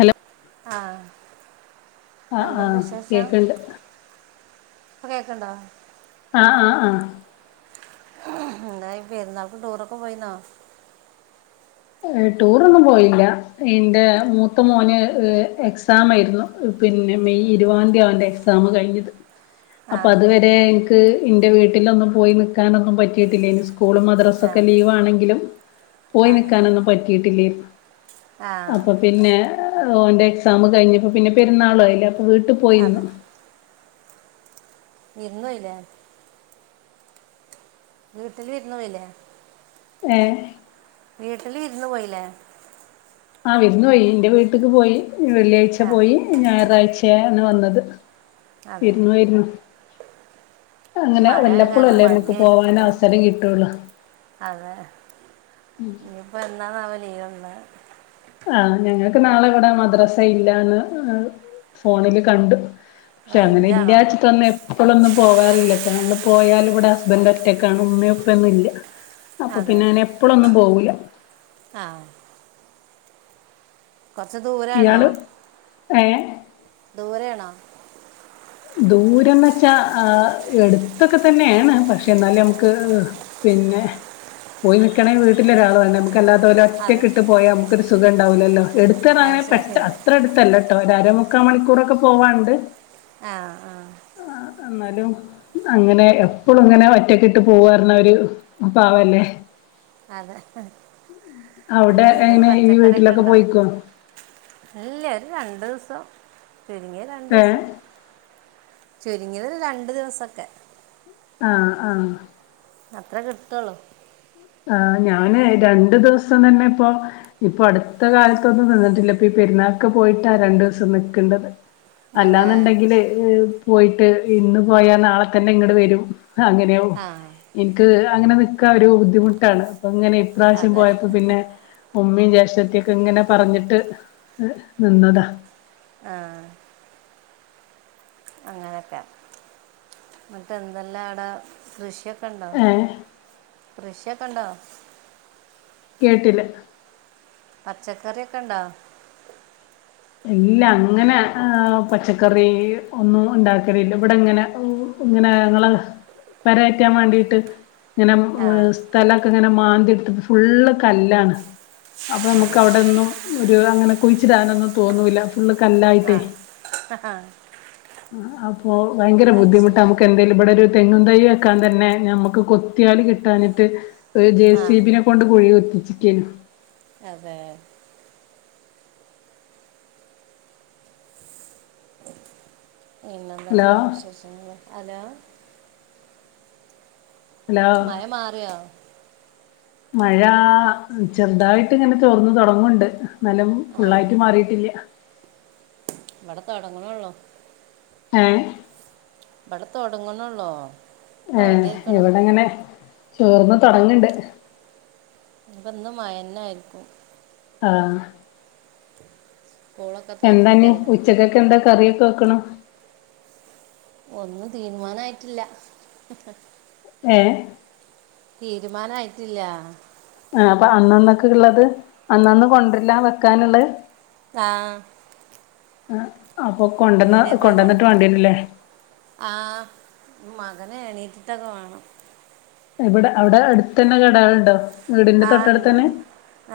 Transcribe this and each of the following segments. Hello ആ ആ ആ എന്തുണ്ട് കേക്കണ്ട് ഇപ്പ കേക്കണ്ടാ ആ ആ ആ ഉം എന്തായി പെരുന്നാൾക്ക് ടൂറൊക്കെ പോയിരുന്നോ ടൂറൊന്നും പോയില്ല എന്റെ മൂത്ത മോന് എക്സാം ആയിരുന്നു പിന്നെ മെയ് ഇരുവാന്തിയാ അവന്റെ എക്സാം കഴിഞ്ഞത് ആ അപ്പൊ അതുവരെ എനിക്ക് എന്റെ വീട്ടിലൊന്നും പോയി നിക്കാനൊന്നും പിറ്റിട്ടില്ല ഇനി കൂളും മദ്രാസ ആ ഒക്കെ ലീവാണെങ്കിലും പോയി നി അതെ ക്കാനെന്നും പറ്റിട്ടില്ലേനി ആ അപ്പൊ പിന്നെ ഓന്റെ എക്സാം കഴിഞ്ഞപ്പോ പിന്നെ പെരുന്നാളും ആയില്ലെ. വീട്ടു പോയിന്നു. വിരുന്നു പോയില്ലേ. വീട്ടില് ഇരുന്നോയില്ലേ. ഏ വീട്ടില് ഇരുന്ന് പോയില്ലേ. ആ വിരുന്ന് പോയി. ഇന്റെ വീട്ട്ക്ക് പോയി. വെള്ളിയാഴ്ച ആ പോയി ഞായറാഴ്ച. [unintelligible] വന്നത്. അതെ ഇരുന്നു പോയിരുന്നു. അങ്ങനെ മഴ ആയ വല്ലപ്പോഴും കാരണം അല്ലേ നമക്ക് പോവാൻ മടിയായിരിക്കില്ലേ അവസരം കിട്ടൂള്ളു. അതെ [unintelligible] ഒന്ന് ആഹ ഞങ്ങൾക്ക് നാളെ ഇവിടെ മദ്രസ ഇല്ലന്ന് ഫോണില് കണ്ടു. പക്ഷെ അങ്ങനെ റേഞ്ചാണോ [unintelligible] എപ്പോഴൊന്നും. പോവാറില്ലട്ടാ നമ്മള് പോയാല് ഇവിടെ ഹസ്ബൻഡ് ഒറ്റക്കാണ് ഉമ്മേഉപ്പേന്നും ഇല്ല. അപ്പൊ അതെ പിന്നെ അങ്ങനെ എപ്പഴൊന്നും പോകൂല. ആ കുറച്ച് ഇയാള് ഏ. ദൂരെ ആണാ. ദൂരന്ന് വെച്ചാ ആ എടുത്തൊക്കെ തന്നെയാണ്. പക്ഷെ എന്നാലും നമുക്ക് പിന്നെ പോയി നിക്കണെ വീട്ടില് ഒരാൾ വേണേ. [unintelligible] അതെ ഒറ്റക്കിട്ട് പോയാ നമുക്കൊരു സുഖ ഉണ്ടാവില്ലല്ലോ. അത് [unintelligible] ശരി പെട്ട ശരി അത്ര എടുത്തല്ലട്ടോ ഒരമു മുക്കാ മണിക്കൂറൊക്കെ പോവാണ്ട്. ആ ആ എന്നാലും അങ്ങനെ എപ്പോഴും ഇങ്ങനെ ഒറ്റക്കിട്ട് പോവാർണവര് പാവല്ലേ. അതെ അവിടെ എന്താ വീടില് എങ്ങനെ ഈ പച്ചക്കറിയൊക്കെ വീട്ടിലൊക്കെ ഉണ്ടോ, പോയിക്കോ ഇല്ല ഒരു രണ്ടു ദിവസം. [unintelligible] ചുരുങ്ങിയ ഏഹ് രണ്ടുസം. ചുരുങ്ങിയത് രണ്ടു ദിവസൊക്കെ. ആ ആഹ. അത്ര കിട്ടുള്ളൂ. ആ ഞാന് രണ്ടു ദിവസം തന്നെ ഇപ്പൊ ഇപ്പൊ അടുത്ത കാലത്തൊന്നും നിന്നിട്ടില്ല. ഇപ്പൊ ഈ പെരുന്നാൾക്ക് പോയിട്ടാ രണ്ടു ദിവസം നിക്കേണ്ടത്. അതെ അല്ലാന്നെണ്ടെങ്കില്. പോയിട്ട് ഇന്ന് പോയാ നാളെ തന്നെ ഇങ്ങട് വരും. അങ്ങനെയോ ആ എനിക്ക് അങ്ങനെ ക്ക ഒരു ബുദ്ധിമു ട്ടാണ് ഇങ്ങനെ ഇപ്രാവശ്യം അതെ പോയപ്പോ പിന്നെ ഉമ്മയും ജേഷ് ചച്ചത്തിക്കെ ഇങ്ങനെ പറഞ്ഞിട്ട് നിന്നതാ ആഹ് അങ്ങനെയൊക്കെ ന്നിട്ട് എന്തല്ലാ അടെ കൃഷിയൊ കണ്ടോ ഏഹ് കൃഷി [unintelligible] കേട്ടില പച്ചക്കറി ഒക്കെ ഉണ്ടോ ഇല്ല അങ്ങനെ ആ പച്ചക്കറി ഒന്നും ഉണ്ടാക്കലില്ല ഇവിടെ ഇങ്ങനെ ഇങ്ങനെ ങ്ങള് പെരയറ്റാൻ വേണ്ടിട്ട് ഇങ്ങനെ ആ സ്ഥലമൊക്കെ ഇങ്ങനെ മ [unintelligible] ഫുള്ള് കല്ലാണ് അപ്പൊ നമുക്ക് അതെ അവിടെന്നും ഒരു അങ്ങനെ കുഴിച്ചിടാനൊന്നും തോന്നൂല്ല ഫുള്ള് ആ കല്ലായിട്ടേ അപ്പൊ ഭയങ്കര അത് ബുദ്ധിമുട്ട് ശരി നമുക്ക് എന്തേലും ഇവിടെ ഒരു തെങ്ങും തൈ വെക്കാൻ തന്നെ ഞമ്മുക്ക് കൊത്തിയാല് കിട്ടാനിട്ട് ഒരു ജേ ആ സീ ബിനെ കൊണ്ട് കുഴി കുത്തിച്ച് കേനു അതേ ഹലോ പിന്നന്തെല്ലാം വിശേഷങ്ങള് ഹലോ മഴ മാറിയോ മഴ ചെറുതായിട്ട് ഇങ്ങനെ തോർന്ന് തുടങ്ങുന്നുണ്ട് നല്ലം ആ ഫുള്ളായിട്ട് മാറിയിട്ടില്ല ഇവിടെ തൊടങ്ങണൊള്ളൂ ഏഹ് ഇവിടെ തോടങ്ങണള്ളോ ഏഹ് എവിടെങ്ങനെ തോർന്ന് തൊടങ്ങ്ണ്ട് ഇപ്പന്ന് മയന്ന ആയിരിക്കും ആ സ്കൂളൊക്കെ എന്തന്ന് തുറക്കല്ല ഉച്ചക്കക്ക് എന്താ കറി തക്കണം ഒന്നും തീരുമാനയിട്ടില്ല ഏ തീരുമാനയിട്ടില്ല ആ അപ്പൊ അന്നന്നൊക്കെ ഉള്ളത് അന്നന്ന കൊണ്ടരലാ വെക്കാനുള്ള ആ ആ അപ്പൊക്കൊണ്ടന്ന വീടേ പോയി കൊണ്ടന്നട്ട് കൊണ്ടുവന്ന വേണ്ടീരൂലേ ങ്ങനെ എണീറ്റ്റ്റക്ക വാണം. എവിടെ അവിടെ അടുത്തന്നെ കടാളുണ്ടോ? വീടിന്റെ ആ ഉണ്ട് തൊട്ടടുത്തന്നെ ഉണ്ട്.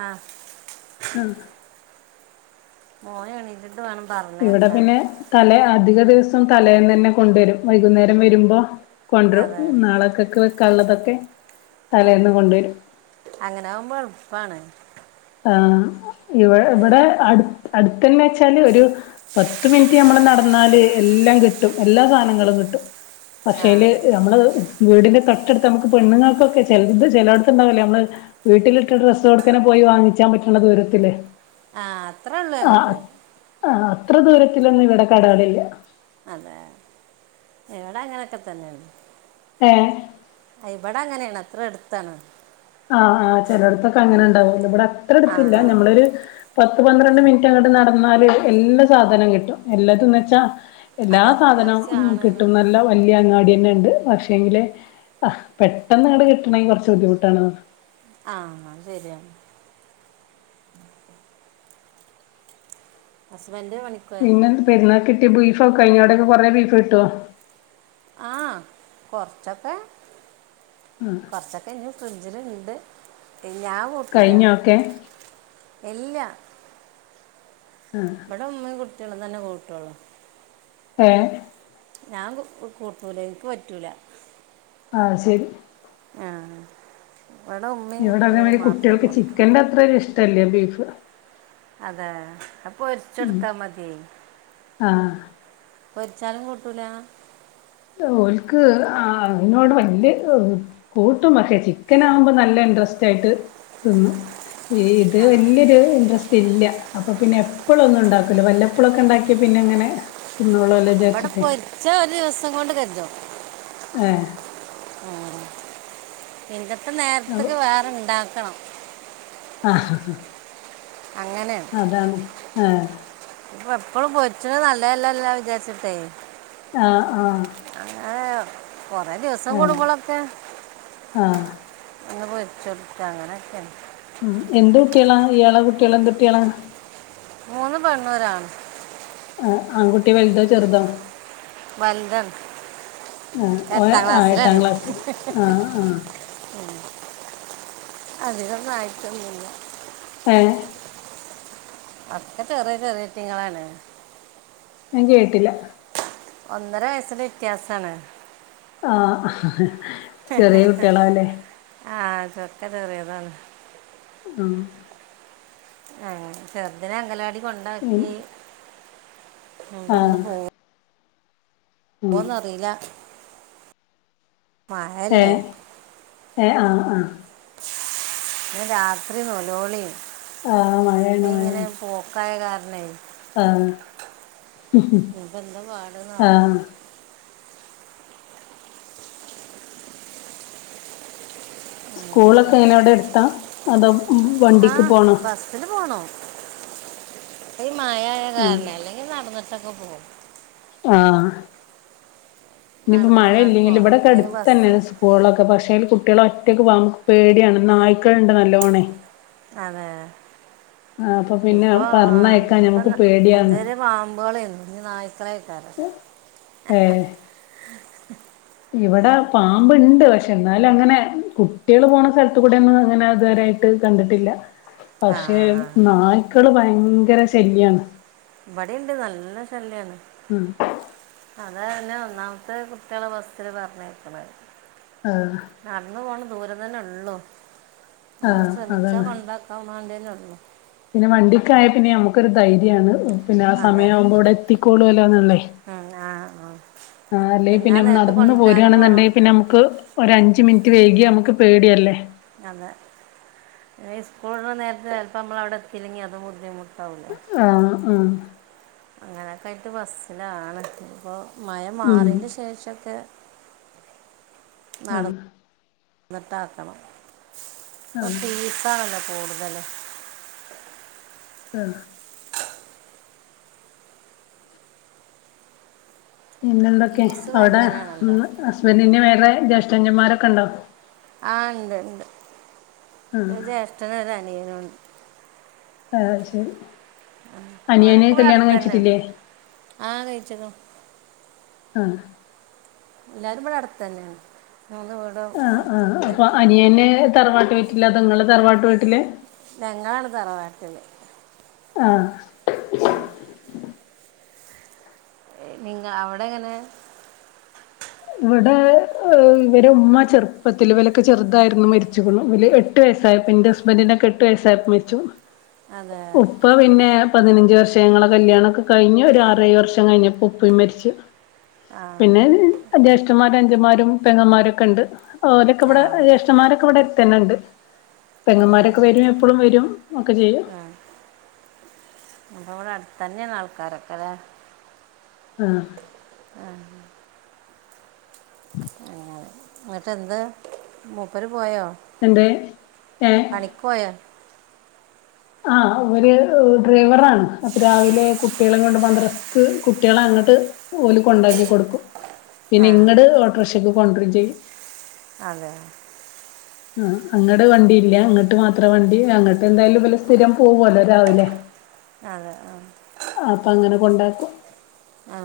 ആ ആഹ് മോനെണീറ്റ്ട്ട് ഇവിടെ പിന്നെ തലയ അധിക ദിവസോം തലേന്നന്നെ കൊണ്ടുവരും വൈകുന്നേരം വരുമ്പോ കൊണ്ട്റും ഹ് നാളക്കൊക്കെ വെക് കള്ളതൊക്കെ ആഹ് അങ്ങനാകുമ്പോ എളുപ്പാണ് ആഹ് ഇവ് വെ ഇബടെ അടുത് അടു കെന്നച്ചാല് ഒരു പത്ത് മിൻറ്റ് നമ്മള് നടന്നാല് എല്ലാം കിട്ടും എല്ലാ സാധനങ്ങളും കിട്ടും ആ പക്ഷേല് ഞമ്മള് ഉം വീടിന്റെ തൊട്ടടുത്ത് നമ്ക് പെണ്ണുങ്ങൾക്കൊക്കെ ചെലത് ചെലോട്ത്തുണ്ടാവല്ലൊ നമ്മള് വീട്ടിലിട്ട ഡ്രസ്സോടുക്കന്നെ പോയി വാങ്ങിക് ച്ചാൻ പറ്റണ ദൂരത്തിലെ ആഹ് അത്രള്ളു അതൊക്കെ ആഹ് അത്ര ദൂരത്തിലൊന്നും ഇവിടെ കടേള്ല്ല അതെ ഇവടങ്ങനെക്കെ തന്നേണ് ഏഹ് ഇബടങ്ങനേണ് അത്ര എട്ത്താണ് ആഹ് ആഹ് ചെലോട്ട്‌ത്തൊക്കെ അങ്ങനെ ഉണ്ടാവോലോ ഇബട അത്ര ആ അടുത്തില്ല ഞമ്മളൊരു പത് പത്ത് പന്ത്രണ്ട് മിൻറ്റ് അങ്ങട്ട് നടന്നാല് എല്ല സാധനം കിട്ടും എല്ലതും ന്നവെച്ചാ എല്ലാ അത് സാധനോം ഉം അത്യാവശ്യമാണ് കിട്ടും നല്ല വല്ല്യ അങ്ങാടിയന്നെണ്ട് പക്ഷെങ്കില് അഹ് പെട്ടെന്നങ്ങട് കിട്ടണെങ്കി കുറച്ച് ബുദ്ധിമുട്ടാണ് ന് ആഹ് അഹ് ശരിയാണ് [inaudible] അസ് പിന്നെന്ത്‌ പെരുന്നാക്കിട്ടിപ്പൊയി ഒ കയ്യാടെല് [unintelligible] കെ റെ ബീഫ് കിട്ടോ ആഹ് കൊറച്ചൊക്കെ കൊറച്ചൊക്കെഞ്ഞും ഫ്രിഡ്ജിലിണ്ട് ഞാൻ കൂട്ടൂല കഴിഞ്ഞോ ഒക്കെ ഇല്ല്യ ബ്ടഉമ്മേം കുട്ട് ട്ട്യോളും തന്നെ കൂട്ടൊള്ളു ഏഹ് ഞാൻ [unintelligible] കു കൂട്ടൂല എൻക്ക് പറ്റൂല അഹ് സരി ആഹ് ഇവിടെ അത മാരി കുട്ടികൾക്ക് ചിക്കൻന്റെ അത്രെ ഒരു ഇഷ് ട്ടല്ല ബീഫ് അതേ അപ്പൊരിച്ചെടുത്താ മതി ആഹ് പൊരി ചാലും കൂട്ടൂല ഓൾക്ക് ആ അയിനോട് വല്യ ഈഹ് കൂട്ടും പക്ഷെ ചിക്കനാവുമ്പോ നല്ല ഇൻ്ററെസ്റ്റ് ആയിട്ട് തിന്നും ഇത് ആ വല്യയൊരു ഇൻട്രസ് റ്റില്ല അപ്പൊ പിന്നെ എപ്പളൊന്നും ഉണ്ടാക്കല്ല വല്ലപ്പളൊക്കെ ഉണ്ടാക്കിയ പിന്നെ എങ്ങനെ ഇവടെ പൊരിച്ച ഒരുവസം കൊണ്ട് ക [unintelligible] ആഹ് ആ പിന്നെ ഇപ്പം നേർത്തക്ക് വേറെ ഇണ്ടാക്കണം ആഹഹ അങ്ങനെയാണ് അതാണ് ആ ഇപ്പൊ എപ്പളും പൊരിച്ചത് നല്ലയല്ലലോ വിചാരിച്ചിട്ടേ ആ ആ കൊറെ ദിവസം കൂടുമ്പോളൊക്കെ ആഹ് അങ്ങ്പൊരി [unintelligible] ഉം എന്തുട്ട്യാളാ ഇയാളെ കുട്ട്യാള് എന്തുട്ട്യാളാ മൂന്ന് പെണ്ണും ഒരാണും ആ ആൺകുട്ടി വെൽതോ ചെറുതൊ വലുതാണ് ആഹ് ഓൻ എട്ടാം ആഹ് എട്ടാം ക്ലാസിലാണ് ക്ലാസ് ആഹ് ആഹ് അധികൊന്നും ആയിട്ടൊന്നുല്ല ഏഹ് അതൊക്കെ ചെറിയ ചെറീറ്റങ്ങളാണ് ഞാൻ കേട്ടില ഒന്നര വയസ്സിന്റെ വിത്യാസാണ് ആ ആതൊക്കെ ചെറിയതാണ് ആഹ് ആ ചേർതിനെ അങ്കലാടി ഉം കൊണ്ടാക്കി മ് ബൊന്ന് ആഹ് പോവും ഉം പോന്നറീല മഴല്ലെ ഏ ആഹ് ആഹ് ഇന്നലെ രാത്രി ന്നൊലോള്യേനി ആഹ് മഴേണ് മഴേണ്. ന്നെ. ആഹ്. ഇപ്പ എന്താ വാട്ണാവോ? ആഹ് സ്കൂളൊക്കെ അങ്ങനെയൊക്കെയാണ് ഇങ്ങെടെ ട്ത്താ അതോ ഉം ആ വണ്ടിക്ക് പോണോ? [unintelligible] മഴായേ ആഹ് കാരണെ അല്ലെങ്കി നടന്ന്ട്ടൊക [unintelligible] ആഹ് ഇനിയിപ്പൊ നടന്നുകാണ്ട് മഴയില്ലെങ്കിലും പോകണം ഇബടെക്കെ അല്ലെങ്കിൽ ബസ് അട്ത്തെന്നെണ് സ്ക്കൂളൊക്കെ പക്ഷെ അയ്ല് കു ട്ട്യള് ഒറ്റക്ക് പോവാൻ പേട്യാണ് നായ്ക്കള്ണ്ട് നല്ലോണെ അതെ അപ്പൊ പിന്നെ ഇപ്പൊ ആഹ് പറഞ്ഞയക്കാൻ ഇപ്പം ഞമ്മക്ക് പേടിയാണ് അതെരെ പാമ്പ്കളെയ്ന്നു ഇഞ് നായ്ക്കളെ യ്‌ക്കാരം ഇവടെ പാമ്പ്ണ്ട് പക്ഷെ എന്നാലങ്ങനെ കുട്ട്യേള് പോണ സ്ഥലത്ത് കൂടെ ഒന്നും അങ്ങനെ ഇതുവരെ യായിട്ട് കണ്ടിട്ടില്ല. ആ പക്ഷെ ആ. നായ്ക്കള് ഭയങ്ക് ങ്കര ശല്യാണ്. ഇവടിണ്ട് നല്ല ശല്യാണ്. ഉം അതെന്നെ ഒന്നാമത്തെ കുട്ട്യെ ളെ ബസ്സില് പർഞ്ഞയ്ക്ക് ണെ. നടന്ന് പോണം ദൂരം തന്നെ ഒള്ളൂ നമ്മള് ആഹ് ശ്രമിച്ചാ അതാണ് കൊണ്ടാക്കാം മാണ്ടി ഇജ്ജ് നടന്നോ പിന്നെ വണ്ടിക്കായാൽ പിന്നെ നമുക്കൊരു ധൈര്യാണ് പിന്നെ ആ അതെ സമയാവുമ്പോ ഇവിടെ എത്തിക്കോളൂലോന്നുള്ളേ ഉം, ആ ആ. ആ അല്ലെങ്കിൽ ആ പിന്നെ നേരത്തെ നടന്ന് കൊണ്ടുവരാനും പോകണം പോരുവാണെന്നുണ്ടെങ്കി പിന്നെ നമുക്ക് ഒരു അഞ്ച് മി നിറ്റ് വൈകിയാ നമുക്ക് പേടിയല്ലേ അതെ ഈ സ്കൂള് വിടണ നേരത്ത് ചെലപ്പം അമ്മള് അവിടെ എത്തില്ലെങ്കി അതും ബുദ്ധിമു ആഹ് ആഹ് കുറെയൊക്കെ ആയിട്ട് ബസ്സിലാണ് ഇപ്പോ മഴ ഉം മാറിയേൻ്റെ ശേഷവൊക്കെ ആ എന്നിട്ടാക്കണം ഇപ്പോ ഫീസാണല്ലോ കൂട്തൽ ആ പിന്നെന്തൊക്കെ ഫീസ് അവിടെ ഭയങ്കരമാണല്ലോ ഹസ്ബൻറിന് വേറെ ജേഷ്ട അഞ്ചമാരൊക്കെ ഉണ്ടോ ആ ഇണ്ട് ഇണ്ട് ആഹ് ഒരു ജ്യേഷ്ഠന് അനിയനുംണ്ട് ആ ശരി അനിയന് ഓലൊക്കെ ഇവിടെ കല്യാണം അട്ത്തെന്നെ കഴിച്ചിട്ടില്ലേ ആണ് ആ കയിച്ചിണ് ആ എല്ലാരും ഇപടെ അട്ത്ത്ന്നെണ് ആ ആ അപ്പൊ അനിയെന് തറവാട്ട് വീട്ടില അതൊ ങ്ങള് തറവാട്ട് വീ ഞങ്ങളാണ് തറവാട്ടില് ആഹ് ആ നിങ്ങ അവിടെ എങ്ങനെ ഇവിടെ ഇവരെ ഉമ്മ ചെറുപ്പത്തിൽ വിലൊക്കെ ചെറുതായിരുന്നു മരിച്ചു എട്ട് വയസ്സായപ്പോ ന്റെ ഹസ്ബന്റിന് ഒക്കെ എട്ട് വയസായപ്പോ മര്ച്ചു അതെ ഉപ്പ പിന്നെ പതിനഞ്ച് വർ ഷയങ്ങളെ കല്യാണ ഒക്കെ കഴിഞ്ഞ ഒരു ആറേഴ് വർഷം കഴിഞ്ഞപ്പോ ഉപ്പയിം മരിച്ച് ആ പിന്നെത് മാരും അഞ്ചന്മാരും പെങ്ങന്മാരൊക്കെ ഇണ്ട് ഓരൊക്കെ ആ ഇവടെ ജേഷ്മാരൊക്കെവിടെ ത്തെന്നെണ്ട് അതെ പെങ്ങന്മാരൊക്കെ വരും എപ്പളും വരും ഒക്കെ ചെയ്യും ഉം. തന്നെ നാൾക്കാരൊക്കെലേ ആ ആ ഏ എന്നിട്ട് എന്ത് മൂപ്പര് പോയോ എന്തേ ഏ പണിക്കൊയൊ ആ ഇവര് ഡ്രൈവറാണ് അപ്പൊ രാവിലെ കുട്ടികളെ കൊണ്ട് മദ്രസ്സ്ക്ക് കുട്ടിളെ അങ്ങട്ട് ഓല് കൊണ്ടാക്കി കൊട്ക്കും ആ പിന്നെ ഇങ്ങടെ ഓട്രോക്ഷ ക്ക് കൊണ്ട്റും ചെയ്യും അതെ ആ അങ്ങടെ വണ്ടി ഇല്ല ഇങ്ങട്ട് മാത്രം വണ്ടി അങ്ങട്ട് എന്തായാലും വല് സ്ഥിരം പോവല്ലോ രാവിലെ ആ ഉണ്ടാക്കും ആ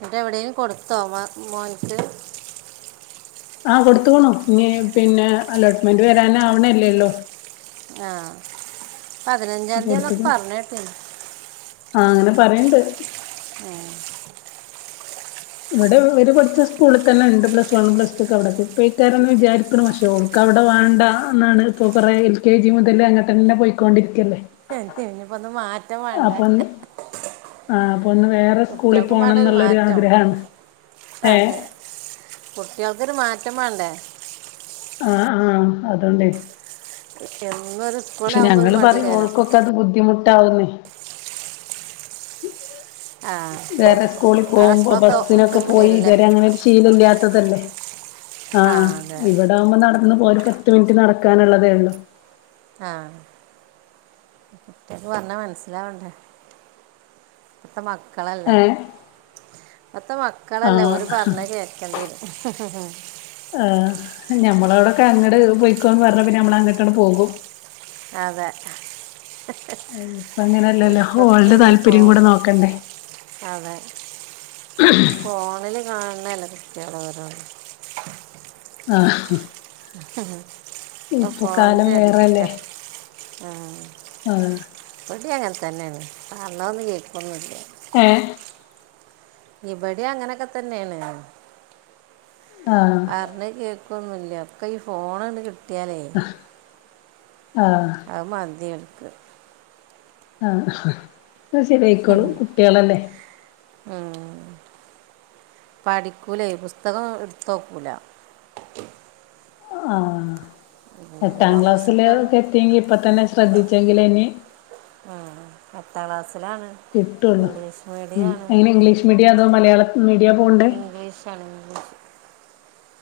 എന്നിട്ട് എവിടെയോ കൊടുത്തോ മോനക്ക് ആഹ കൊടുത്തു ക്കു ണു ഇനി പിന്നെ അലോട്ട്മെന്റ് വരാൻ ആവണെ ല്ല ള്ളൂ ആ പതിനഞ്ചാം തീ ആ ന്നെക്കെ പറഞ്ഞുകേട്ടീന്നു ആഹ അങ്ങനെ പറയിണ്ട് [unintelligible] ഇവിടെ ഒരു കൊച്ച് സ്കൂൾ ല് തന്നെ ണ്ട് പ്ലസ് വൺ പ്ലസ് ടുക്കെ അവിടെ പോയിക്കാരെ ന്ന് വിചാരിക്കുന്നു പക്ഷേ ഓൾക് അവിടെ വാ ണ്ട ന്നാണ് ഇപ്പൊ കൊറെ എൽ കെ ജി മുതല് അങ്കട്ടന്നെ പോയിക്കൊണ്ടിരിക്കല്ലേ [unintelligible] റ്റം വാണ്ട ആ ഒന്ന് വേറെ സ്കൂളിൽ പോണംന്നുള്ളരു മാറ്റം ആഗ്രഹാണ് ഏ ന്തൊരു മാറ്റം വാ ണ്ടേ ആ ആ അതൊണ്ടെ എന്നൊരു സ്കൂൾ ആവു മ്പോ ഒരു മടി ഓൾക്കൊക്കെ അത് [unintelligible] ആ വേറെ സ്കൂളി ആ പോവു മ്പോ സ്കൂളൊക്കെ ഒട്ടും ബസ്സിനൊക്കെ കൂടി പോയി വരില്ലേ ഇതുവരെ അങ്ങനെ ഒരു ശീലല്ലാ അതന്നെ ആ ആഹ അതെ അതെ ഇവിടെ ആവുമ്പോ നടന്നു പത്ത് മിനിറ്റ് നടക്കാനുള്ളതേയുള്ളൂ ആഹ കുട്യാൾക് പറഞ്ഞാ മനസ്സിലാവണ്ടേ പ്പത്തെ മക്കളല്ലേ ഏഹ് പ്പ ത്തെ മക്കളല്ലേ ആഹ് ഓല് പറഞ്ഞ ത് കേൾക്ക ണ്ടെരും ആ നമ്മളവിടൊക്കെ അങ്ട് പൊയ്ക്കോന്ന് പറഞ്ഞ പിന്നെ ഞമ്മള് അങ്ക് ട്ടൻഡ് പോവും അതെ ഇപ്പ അങ്ങനെയല്ലല്ലോ ഇപ്പത്തെ ഓൾടെ ഈ താല്പര്യം ഫോൺ കൂടെ നോക്കണ്ടേ അതെ ഫോണിൽ [unintelligible] ആഹ് ഓ ഇപ്പൊ കാലം ഫോണിന്റെ അഡിക്റ്റാ വേറെല്ലേ ഉം ആഹ് ഇവടിം അങ്ങൻ തന്നെണ് പറഞ്ഞാ ഒന്നും കേക്കൊന്നൂല്ല ഏ ഇവടേം അങ്ങനെക്കെ തന്നെണ് ആഹ് പർ ഞ്ഞാ കേക്കോ ക്കുന്നില്ലാ ഒക്കെ ഈ ഫോണ ണ്ട് കി ടിയാലേ ആഹ് ആ വ് മതി [inaudible] ആഹ കെ ശരിയായിക്കോളും കുട്ട്യാ ളല്ലേ പഠിക്കൂലൈ പുസ്തകം എടുത്തോ ക്കൂല പത്താം ക്ലാസ്സിലൊ അവസിട്ടാണ് ക്കെ എത്തിയെങ്കി ഇപ്പൊ തന്നെ ശ്രദ്ധിച്ചെങ്കിലെ ഇനി പത്താം ക്ലാസ്സിലാണ് കിട്ടുള്ളു ഇംഗ്ലീഷ് മ് മീഡിയമാണ് എങ്ങനെ ഇംഗ്ലീഷ് മീഡിയ അതോ മലയാള മീഡിയ പോണ്ടേ ഇംഗ്ലീഷാണ് ഇംഗ്ലീഷ്